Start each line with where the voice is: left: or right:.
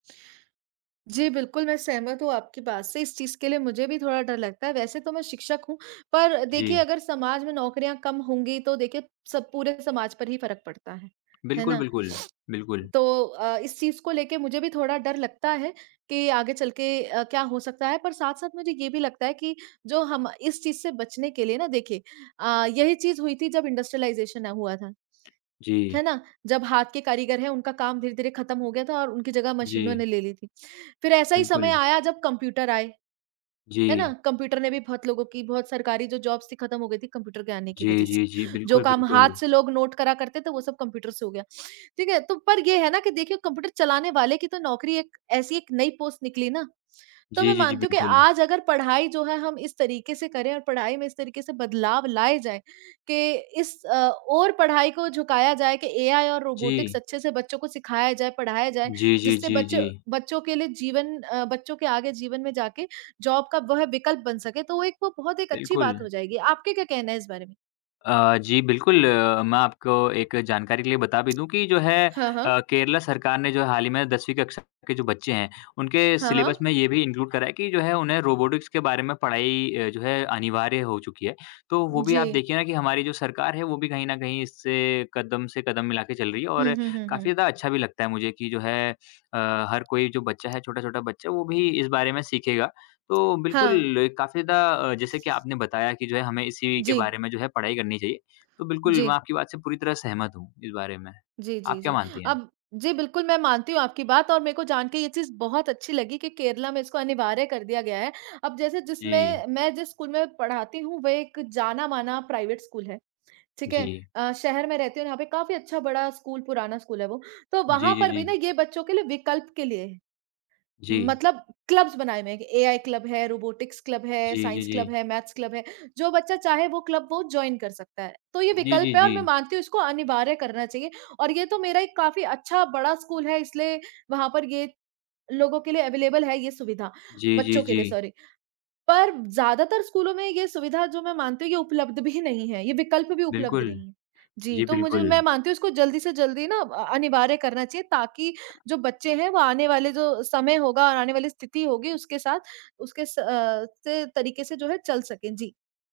right: जी बिल्कुल, मैं सहमत हूँ आपकी बात से, इस चीज़ के लिए मुझे भी थोड़ा डर लगता है। वैसे तो मैं शिक्षक हूँ पर देखिए
left: जी।
right: अगर समाज में नौकरियाँ कम होंगी तो देखिए सब पूरे समाज पर ही फ़र्क पड़ता है, है
left: बिल्कुल,
right: ना?
left: बिल्कुल। बिल्कुल।
right: तो अ इस चीज़ को लेके मुझे भी थोड़ा डर लगता है कि आगे चल के अ, क्या हो सकता है, पर साथ-साथ मुझे ये भी लगता है कि जो हम इस चीज़ से बचने के लिए ना देखिए अ, यही चीज़ हुई थी जब इंडस्ट्रियलाइजेशन हुआ था,
left: जी।
right: है ना? जब हाथ के कारीगर हैं उनका काम धीरे-धीरे ख़त्म हो गया था और उनकी जगह मशीनों ने
left: जी।
right: ले ली थी। फिर ऐसा ही समय
left: बिल्कुल।
right: आया जब कंप्यूटर आए, है ना?
left: जी।
right: कंप्यूटर ने भी बहुत लोगों की, बहुत सरकारी जो जॉब्स थी ख़त्म हो गई थी, कंप्यूटर के आने की वज़ह
left: जी,
right: से,
left: जी, जी।
right: जो
left: बिल्कुल,
right: काम हाथ
left: बिल्कुल।
right: से लोग नोट करा करते थे वो सब कंप्यूटर से हो गया, ठीक है? तो पर ये है ना कि देखिए कंप्यूटर चलाने वाले की तो नौकरी एक ऐसी एक नई पोस्ट निकली ना, तो मैं
left: जी, जी, जी।
right: मानती हूँ कि
left: बिल्कुल।
right: आज अगर पढ़ाई जो है हम इस तरीके से करें और पढ़ाई में इस तरीके से बदलाव लाए जाएँ के इस अ, ओर पढ़ाई को झुकाया जाए कि एआई और रोबोटिक्स
left: जी।
right: अच्छे से बच्चों को सिखाया जाए, पढ़ाया जाए,
left: जी, जी,
right: जिससे
left: जी,
right: बच्चों
left: जी।
right: बच्चों के लिए जीवन अ, बच्चों के आगे जीवन में जाके जॉब का वह विकल्प बन सके, तो वो एक बहुत एक अच्छी बात
left: बिल्कुल।
right: हो जाएगी। आपके क्या कहना है इस बारे में?
left: अ, जी बिल्कुल, मैं आपको एक जानकारी के लिए बता भी दूँ कि जो है
right: हाँ,
left: अ,
right: हाँ।
left: केरला सरकार ने जो है हाल ही में 10वीं कक्षा के जो बच्चे हैं उनके
right: हाँ,
left: सिलेबस
right: हाँ।
left: में ये भी इनक्लूड करा है कि जो है उन्हें रोबोटिक्स के बारे में पढ़ाई अ, जो है अनिवार्य हो चुकी है। तो वो भी आप
right: जी।
left: देखिए ना कि हमारी जो सरकार है वो भी कहीं न कहीं इससे कदम से कदम मिला के चल रही है
right: हुँ,
left: और
right: हुँ, हुँ, हुँ।
left: काफ़ी ज़्यादा अच्छा भी लगता है मुझे कि जो है, अ, हर कोई जो बच्चा है, छोटा-छोटा बच्चा, वो भी इस बारे में सीखेगा। तो
right: हाँ।
left: बिल्कुल एक काफ़ी ज़्यादा अ, जैसे कि आपने बताया कि जो है हमें इसी के
right: जी।
left: बारे में जो है पढ़ाई करनी चाहिए। तो बिल्कुल मैं
right: जी।
left: आपकी बात से पूरी तरह सहमत हूँ, इस बारे में।
right: जी,
left: आप
right: जी,
left: क्या
right: जी।
left: मानती हैं?
right: अब जी बिल्कुल, मैं मानती हूँ आपकी बात और मेरे को जान के ये चीज़ बहुत अच्छी लगी कि केरला में इसको अनिवार्य कर दिया गया है। अब जैसे
left: जी।
right: जिसमें मैं जिस स्कूल में पढ़ाती हूँ, वह एक जाना माना प्राइवेट स्कूल है, ठीक है?
left: जी।
right: अ, शहर में रहती हूँ, यहाँ पे काफ़ी अच्छा बड़ा स्कूल, पुराना स्कूल है वो, तो
left: जी,
right: वहाँ
left: जी,
right: पर भी ना
left: जी।
right: ये बच्चों के लिए विकल्प के लिए है।
left: जी।
right: मतलब क्लब्स बनाए हुए हैं कि एआई क्लब है, रोबोटिक्स क्लब है,
left: जी, जी,
right: साइंस क्लब
left: जी।
right: है, मैथ्स क्लब है, जो बच्चा चाहे वो क्लब वो जॉइन कर सकता है। तो ये
left: जी,
right: विकल्प
left: जी,
right: है और मैं
left: जी।
right: मानती हूँ इसको अनिवार्य करना चाहिए और ये तो मेरा एक काफ़ी अच्छा बड़ा स्कूल है इसलिए वहाँ पर ये लोगो के लिए अवेलेबल है ये सुविधा
left: जी, जी,
right: बच्चों के लिए
left: जी।
right: सॉरी। पर ज्यादातर स्कूलों में ये सुविधा जो मैं मानती हूँ ये उपलब्ध भी नहीं है, ये विकल्प भी उपलब्ध
left: बिल्कुल,
right: नहीं है। जी,
left: जी
right: तो मुझ
left: बिल्कुल।
right: मैं मानती हूँ इसको जल्दी से जल्दी ना अ, अनिवार्य करना चाहिए ताकि जो बच्चे हैं वो आने वाले जो समय होगा और आने वाली स्थिति होगी उसके साथ उसके स अ, से तरीके से जो है चल सकें। जी।